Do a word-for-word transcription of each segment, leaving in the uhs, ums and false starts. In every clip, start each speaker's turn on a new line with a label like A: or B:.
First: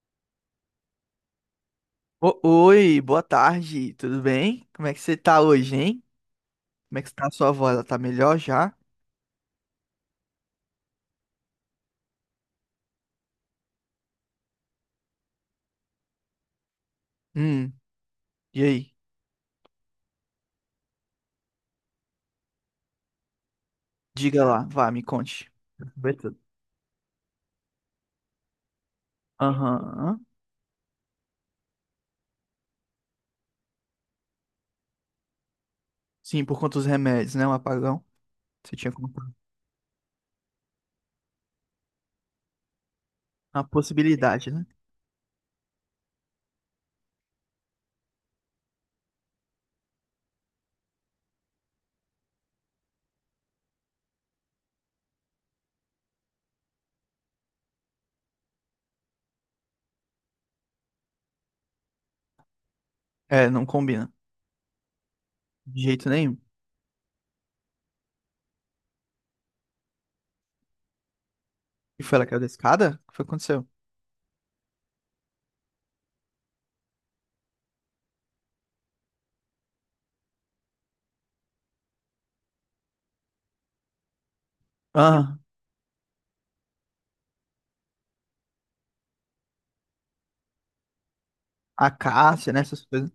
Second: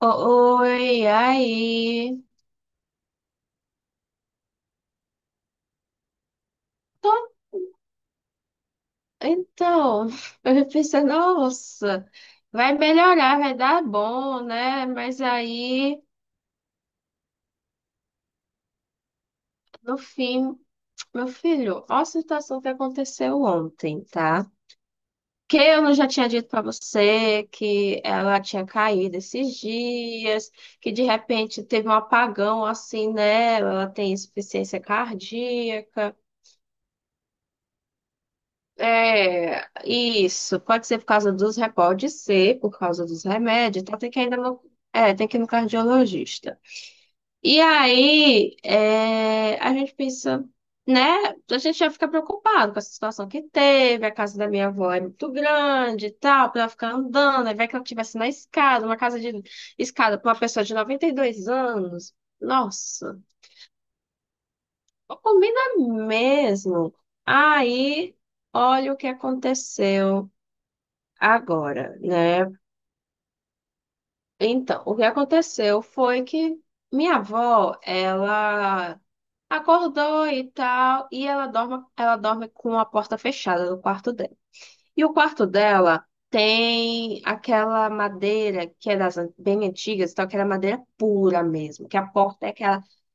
A: O- Oi, aí.
B: O- Oi, boa tarde, tudo bem? Como é que você tá hoje, hein? Como é que
A: Tô-
B: tá a sua voz? Ela tá melhor já?
A: Então, eu pensei, nossa, vai melhorar, vai dar bom, né? Mas aí,
B: Hum, e aí?
A: no fim, meu filho, olha a situação que aconteceu ontem,
B: Diga
A: tá?
B: lá, vá, me conte.
A: Que eu não já
B: Vai
A: tinha
B: tudo.
A: dito pra você que ela tinha caído esses
B: Aham.
A: dias, que de repente teve um apagão, assim né? Ela tem insuficiência cardíaca.
B: Sim, por conta dos remédios, né? Um apagão. Você tinha comprado.
A: É, isso. Pode ser por causa dos remédios, pode ser por causa dos
B: Uma
A: remédios, então tem que ainda
B: possibilidade,
A: no,
B: né?
A: é, tem que ir no cardiologista. E aí, é, a gente pensa, né? A gente já fica preocupado com essa situação que teve. A casa da minha avó é muito grande e tal, pra ela ficar andando, aí vai que ela estivesse na escada, uma casa de escada pra uma pessoa de noventa e dois anos. Nossa,
B: É, não combina.
A: não combina
B: De jeito nenhum.
A: mesmo. Aí, olha o que aconteceu. Agora,
B: E foi ela que caiu
A: né?
B: da escada? O que foi que aconteceu?
A: Então, o que aconteceu foi que minha avó, ela acordou e tal, e ela dorme, ela dorme com a porta fechada no quarto dela. E o
B: Ah,
A: quarto dela tem aquela madeira que é das an- bem antigas, então aquela madeira pura mesmo, que a porta é
B: acácia, né?
A: aquela
B: Essas coisas.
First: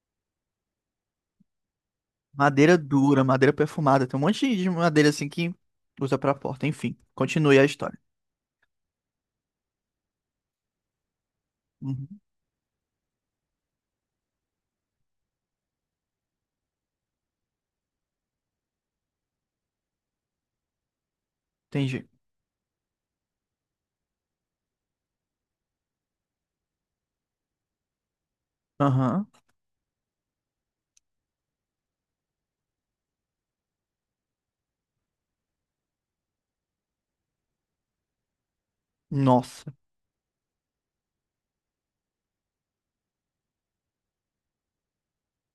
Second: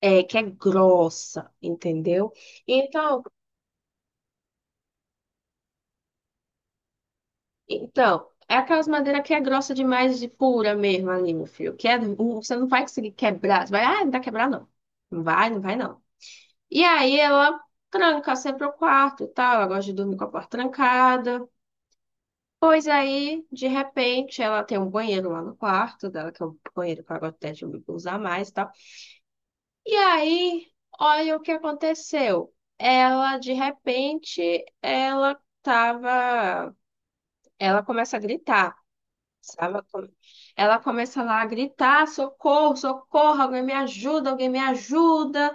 A: é, que é grossa, entendeu?
B: Madeira dura,
A: Então,
B: madeira perfumada. Tem um monte de madeira assim que usa pra porta. Enfim, continue a história.
A: Então, é aquelas madeiras que é grossa demais, de pura mesmo ali, meu filho. Que é,
B: Uhum,
A: um, você não vai conseguir quebrar. Você vai, ah, não vai quebrar, não. Não vai, não vai, não. E aí ela tranca sempre o quarto e tal. Ela gosta de dormir com a porta trancada.
B: entendi.
A: Pois aí, de repente, ela tem um banheiro lá no quarto dela, que é um banheiro que ela gosta até de usar mais e tal.
B: Aham.
A: E aí, olha o que aconteceu. Ela, de repente, ela tava. Ela começa a gritar.
B: Nossa.
A: Sabe? Ela começa lá a gritar: socorro, socorro, alguém me ajuda, alguém me ajuda.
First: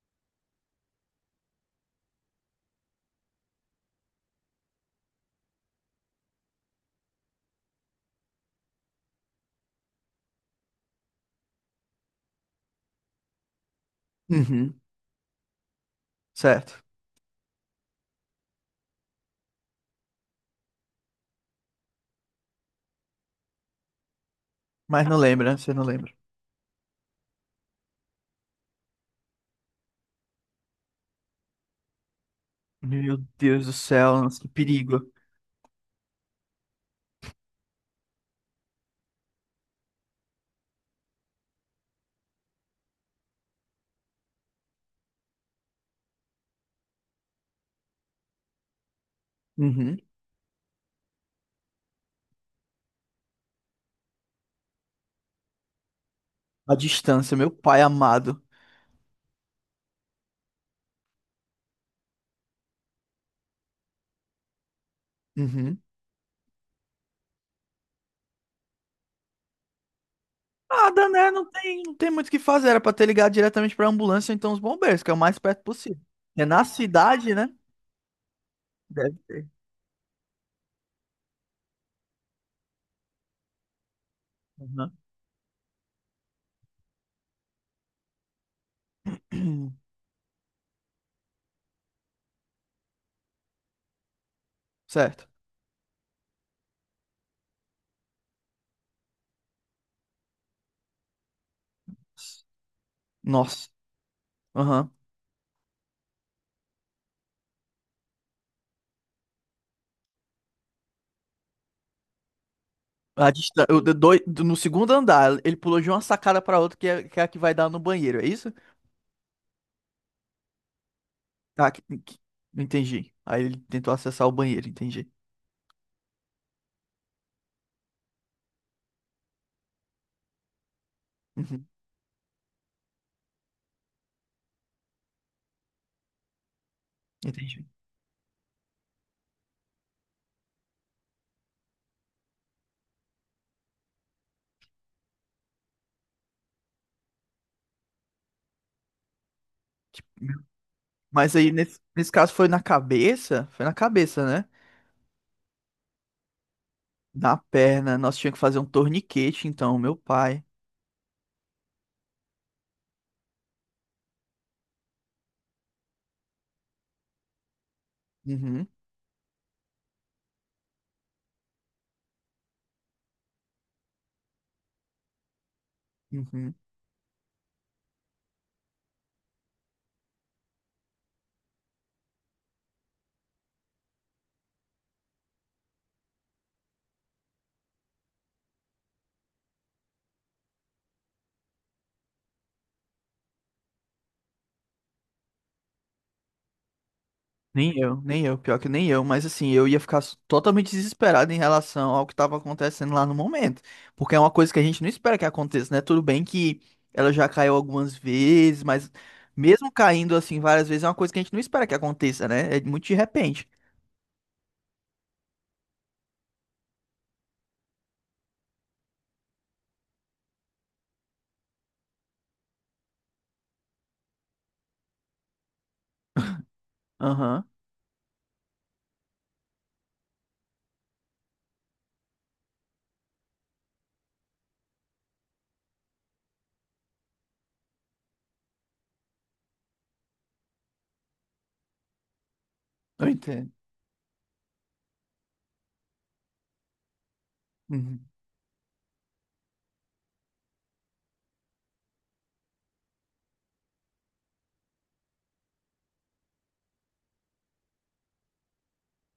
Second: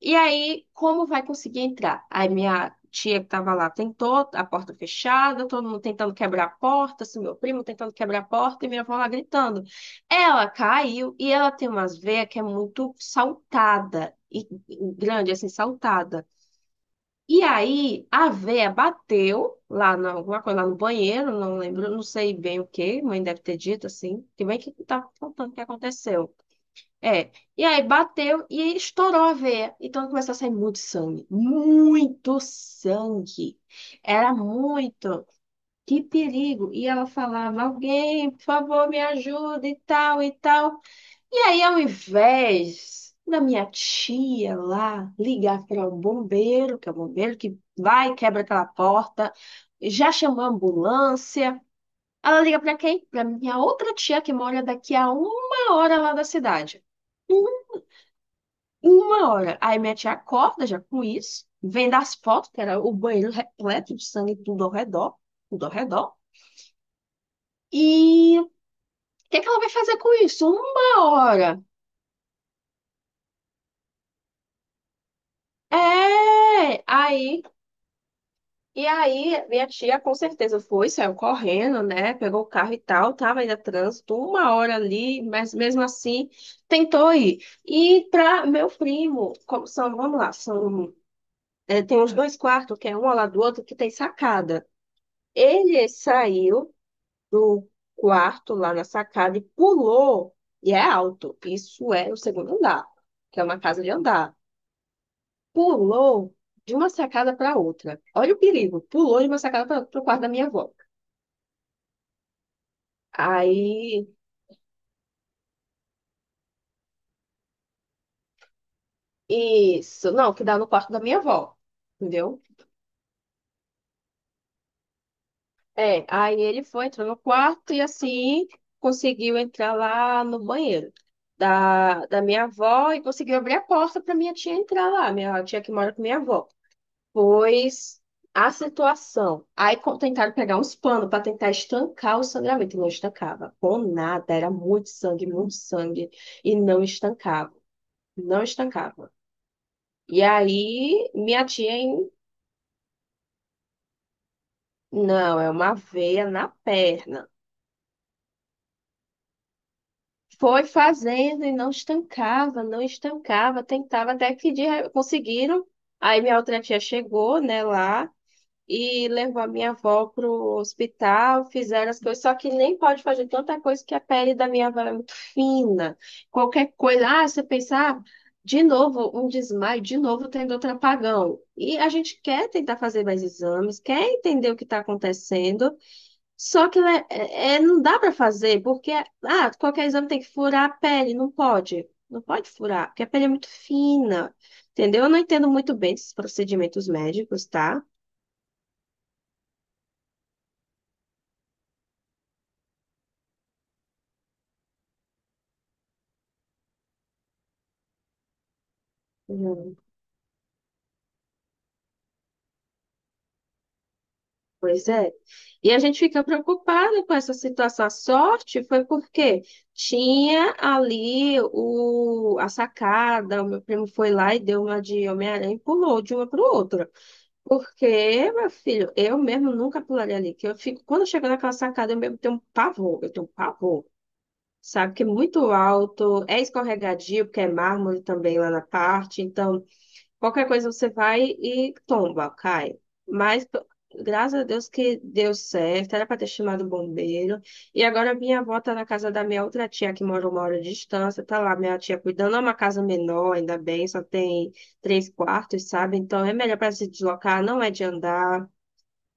A: E aí, como vai conseguir entrar? Aí minha tia, que estava lá, tentou. A porta fechada, todo mundo tentando quebrar a porta, assim, meu primo tentando quebrar a porta e minha avó lá gritando. Ela caiu e ela tem umas veias que é muito saltada, e
B: Uhum.
A: e grande, assim, saltada.
B: Certo.
A: E aí a véia bateu lá na, alguma coisa lá no banheiro, não lembro, não sei bem o que, mãe deve ter dito assim, que bem que tá
B: Mas não
A: contando
B: lembra,
A: o
B: né?
A: que
B: Você não lembra.
A: aconteceu. É. E aí bateu e aí estourou a veia. Então começou a sair muito sangue. Muito
B: Meu
A: sangue.
B: Deus do céu,
A: Era
B: nossa, que perigo.
A: muito. Que perigo. E ela falava: alguém, por favor, me ajuda e tal e tal. E aí, ao invés da minha tia lá ligar para o bombeiro, que é o bombeiro que vai e quebra aquela porta,
B: Uhum.
A: já chamou a ambulância, ela liga para quem? Para minha outra tia que mora daqui a uma hora lá da
B: A
A: cidade.
B: distância, meu
A: Um-
B: pai amado.
A: Uma hora. Aí minha tia acorda já com isso, vendo as fotos, que era o banheiro repleto de sangue, tudo ao redor, tudo ao
B: Uhum.
A: redor. E o que é que ela vai fazer com isso? Uma
B: Nada, né? Não
A: hora.
B: tem, não tem muito o que fazer. Era pra ter ligado diretamente pra ambulância, ou então os bombeiros, que é o mais perto possível. É na
A: É,
B: cidade,
A: aí.
B: né?
A: E
B: Deve ter.
A: aí, minha tia, com certeza, foi, saiu correndo, né? Pegou o carro e tal, tava ainda trânsito, uma hora ali, mas mesmo assim tentou ir. E para meu primo, como
B: Uhum.
A: são, vamos lá, são, é, tem uns dois quartos, que é um ao lado do outro, que tem sacada.
B: Certo.
A: Ele saiu do quarto lá na sacada e pulou, e é alto, isso é o segundo andar, que é uma
B: Nossa.
A: casa de andar.
B: Aham.
A: Pulou de uma sacada para outra. Olha o perigo, pulou de uma sacada para o quarto da minha avó.
B: A distância,
A: Aí,
B: no segundo andar, ele pulou de uma sacada pra outra, que é, que é a que vai dar no banheiro, é isso?
A: isso, não, que dá no quarto da minha avó,
B: Ah, que, que-
A: entendeu?
B: entendi. Aí ele tentou acessar o banheiro, entendi.
A: É, aí ele foi, entrou no quarto e assim conseguiu entrar lá no banheiro
B: Uhum,
A: da, da minha avó e conseguiu abrir a porta para minha tia entrar lá, minha tia que mora com minha avó.
B: entendi.
A: Pois a situação. Aí co- tentaram pegar uns panos para tentar estancar o sangramento e não estancava. Com nada, era muito sangue, muito sangue e não estancava, não estancava. E aí,
B: Mas
A: minha
B: aí,
A: tia.
B: nesse, nesse caso, foi na cabeça? Foi na cabeça, né?
A: Não, é uma veia na perna.
B: Na perna. Nós tínhamos que fazer um torniquete, então, meu pai.
A: Foi fazendo e não estancava, não estancava, tentava até que de... re- conseguiram. Aí minha outra tia chegou, né, lá
B: Uhum,
A: e levou a minha avó pro hospital, fizeram as coisas, só que nem pode fazer tanta coisa, que a pele da minha avó é muito fina.
B: uhum.
A: Qualquer coisa, ah, você pensar, ah, de novo um desmaio, de novo tendo outro apagão. E a gente quer tentar fazer mais exames, quer entender o que está acontecendo. Só que né, é, é- não dá para fazer, porque ah, qualquer exame tem que furar a pele, não pode. Não pode furar, porque a pele é muito fina. Entendeu? Eu não entendo muito bem esses procedimentos médicos,
B: Nem
A: tá?
B: eu, nem eu. Pior que nem eu. Mas assim, eu ia ficar s- totalmente desesperado em relação ao que estava acontecendo lá no momento. Porque é uma coisa que a gente não espera que aconteça, né? Tudo bem que ela já caiu algumas vezes, mas mesmo
A: Hum.
B: caindo assim várias vezes, é uma coisa que a gente não espera que aconteça, né? É muito de repente.
A: Pois é. E a gente fica preocupada com essa situação. A sorte foi porque tinha ali o, a sacada, o meu primo foi lá e deu uma de Homem-Aranha e pulou de uma para outra.
B: Aham,
A: Porque, meu filho, eu mesmo nunca pularia ali. Que eu fico, quando eu chego naquela sacada, eu mesmo tenho um pavor, eu tenho um pavor, sabe? Que é muito alto, é escorregadio, porque é mármore também lá na parte. Então, qualquer coisa você vai e tomba, cai.
B: eu
A: Mas
B: entendo.
A: p- Graças a Deus que deu certo, era para ter chamado o bombeiro. E
B: Uhum.
A: agora minha avó tá na casa da minha outra tia, que mora uma hora de distância, tá lá minha tia cuidando, é uma casa menor, ainda bem, só tem três quartos, sabe? Então é melhor para se deslocar, não é de andar.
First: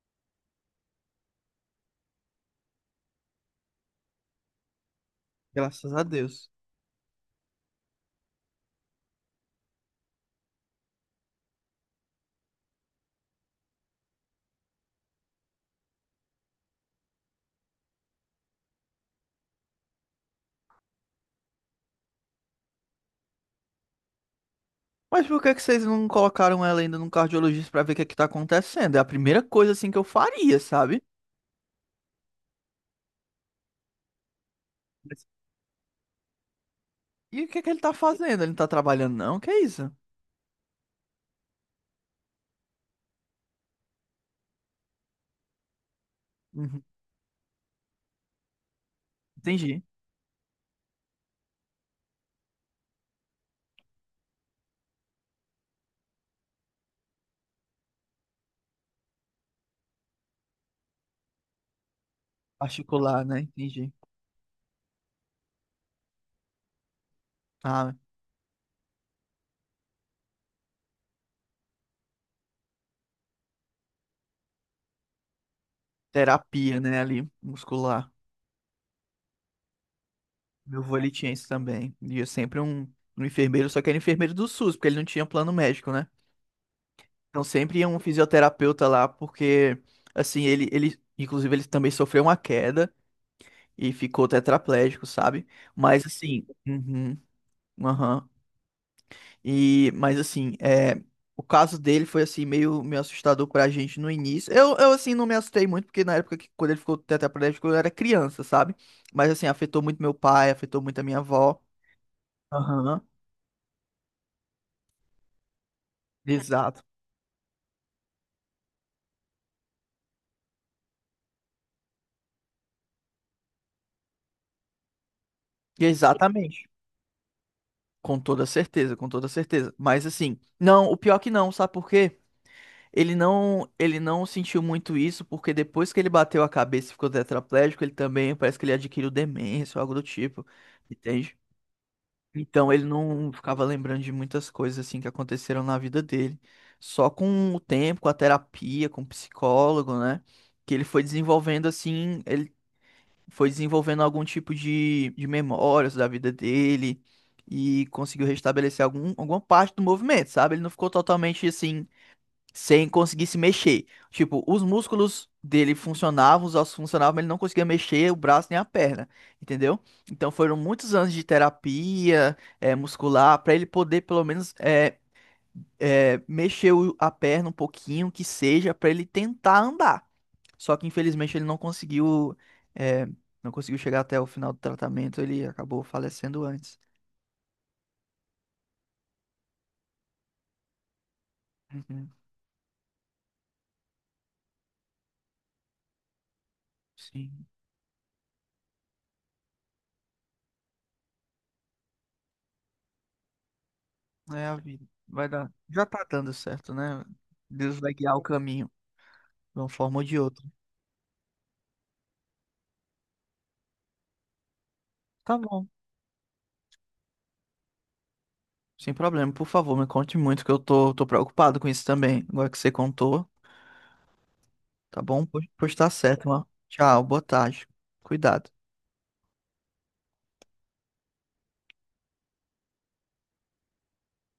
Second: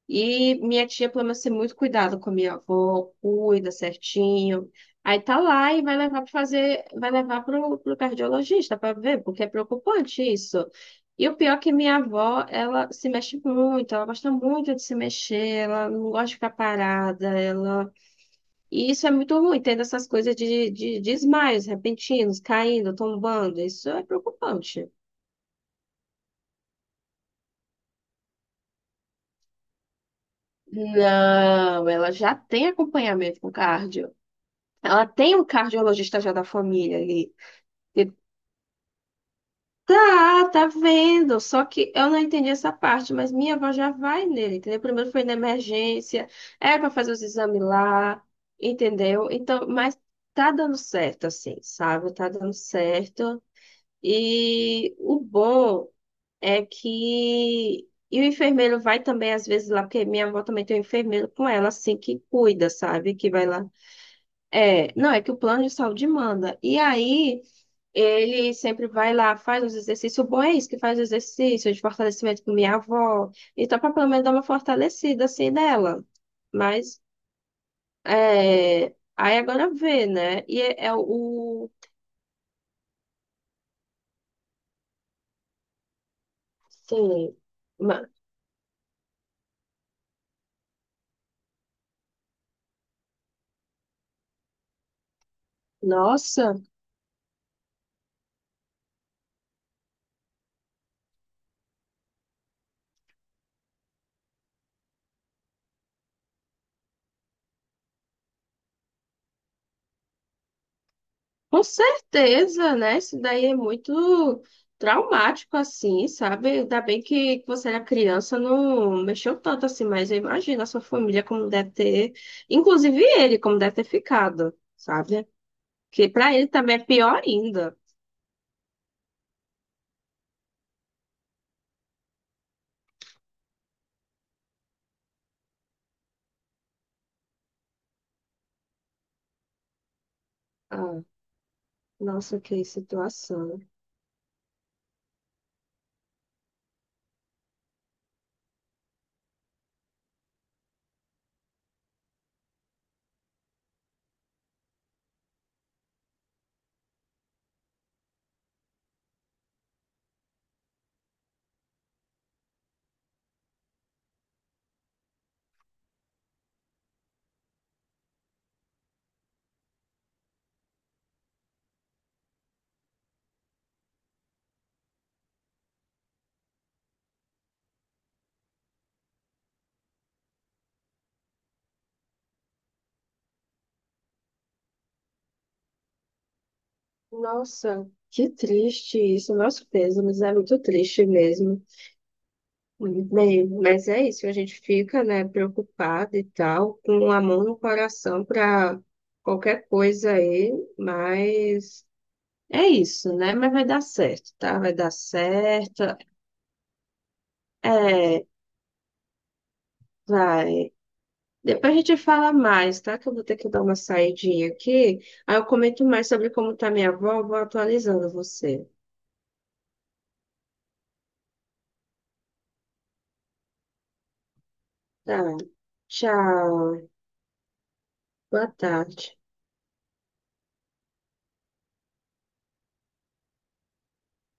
A: E minha tia planeja ser muito cuidada com a minha avó, cuida certinho. Aí tá lá e
B: Graças
A: vai
B: a
A: levar para
B: Deus.
A: fazer, vai levar pro, pro cardiologista para ver, porque é preocupante isso. E o pior é que minha avó, ela se mexe muito, ela gosta muito de se mexer, ela não gosta de ficar parada, ela... E isso é muito ruim, tendo essas coisas de, de, de, desmaios repentinos, caindo, tombando, isso é preocupante.
B: Mas por que que vocês não colocaram ela ainda num cardiologista pra ver o que é que tá acontecendo? É a primeira coisa assim que eu faria, sabe?
A: Não, ela já tem acompanhamento com cardio. Ela
B: Mas-
A: tem um cardiologista já da família ali.
B: E o que é que ele tá
A: E
B: fazendo? Ele não tá trabalhando, não? Que é isso?
A: tá, tá vendo. Só que eu não entendi essa parte, mas minha avó já vai nele, entendeu? Primeiro foi na emergência, é
B: Uhum.
A: pra fazer os exames lá, entendeu? Então,
B: Entendi.
A: mas tá dando certo, assim, sabe? Tá dando certo. E o bom é que. E o enfermeiro vai também, às vezes, lá, porque minha avó também tem um enfermeiro com ela, assim, que cuida, sabe?
B: Particular,
A: Que
B: né?
A: vai lá.
B: Entendi.
A: É, não, é que o plano de saúde manda. E aí.
B: Ah,
A: Ele sempre vai lá, faz os exercícios. O bom é isso, que faz exercício de fortalecimento com minha avó. Então, para pelo menos dar uma fortalecida assim nela.
B: terapia, né?
A: Mas,
B: Ali, muscular.
A: é... aí agora vê, né? E
B: Meu
A: é, é
B: avô, ele tinha isso
A: o.
B: também. E sempre um, um enfermeiro, só que era enfermeiro do SUS, porque ele não tinha plano médico, né?
A: Sim.
B: Então sempre ia um
A: ma-
B: fisioterapeuta lá, porque, assim, ele, ele, inclusive, ele também sofreu uma queda. E ficou tetraplégico, sabe? Mas assim,
A: Nossa,
B: uhum, aham. E mas assim, é, o caso dele foi assim meio meio assustador pra gente no início. Eu, eu assim não me assustei muito porque na época que quando ele ficou tetraplégico eu era criança, sabe? Mas assim, afetou muito meu pai, afetou muito a minha avó.
A: com certeza, né?
B: Aham.
A: Isso daí é muito traumático, assim, sabe?
B: Exato.
A: Ainda bem que você era criança, não mexeu tanto assim, mas eu imagino a sua família como deve ter, inclusive ele, como deve ter ficado. Sabe? Que pra ele
B: Exatamente.
A: também é pior ainda.
B: Com toda certeza, com toda certeza. Mas assim, não, o pior é que não, sabe por quê? Ele não, ele não sentiu muito isso, porque depois que ele bateu a cabeça e ficou tetraplégico, ele também parece que ele adquiriu demência ou algo do tipo,
A: Ah,
B: entende?
A: nossa, que
B: Então ele não
A: situação.
B: ficava lembrando de muitas coisas assim que aconteceram na vida dele. Só com o tempo, com a terapia, com o psicólogo, né? Que ele foi desenvolvendo assim, ele foi desenvolvendo algum tipo de, de memórias da vida dele e conseguiu restabelecer algum, alguma parte do movimento, sabe? Ele não ficou totalmente assim sem conseguir se mexer. Tipo, os músculos dele funcionavam, os ossos funcionavam, mas ele não conseguia mexer o braço nem a perna, entendeu? Então foram muitos anos de terapia eh, muscular para ele poder pelo menos eh, eh, mexer o- a perna um pouquinho, que seja, para ele tentar andar. Só que infelizmente ele não conseguiu, eh, não conseguiu chegar até o final do tratamento, ele acabou falecendo antes.
A: Nossa, que triste isso. Nosso peso, mas é muito triste mesmo.
B: Uhum,
A: Bem, mas é isso, a gente fica, né, preocupado e tal, com amor
B: sim,
A: no coração para qualquer coisa aí, mas é isso, né? Mas vai dar certo,
B: é a
A: tá? Vai
B: vida.
A: dar
B: Vai dar.
A: certo.
B: Já tá dando certo, né? Deus vai guiar o
A: É,
B: caminho. De uma forma ou de outra.
A: vai. Depois a gente fala mais, tá? Que eu vou ter que dar uma saidinha aqui.
B: Tá
A: Aí eu
B: bom,
A: comento mais sobre como tá minha avó, vou atualizando você.
B: sem problema, por favor, me conte muito, que eu tô, tô preocupado com isso também, agora que você contou, tá bom?
A: Tá.
B: Pois, pois tá certo, ó.
A: Tchau.
B: Tchau, boa tarde,
A: Boa
B: cuidado.
A: tarde.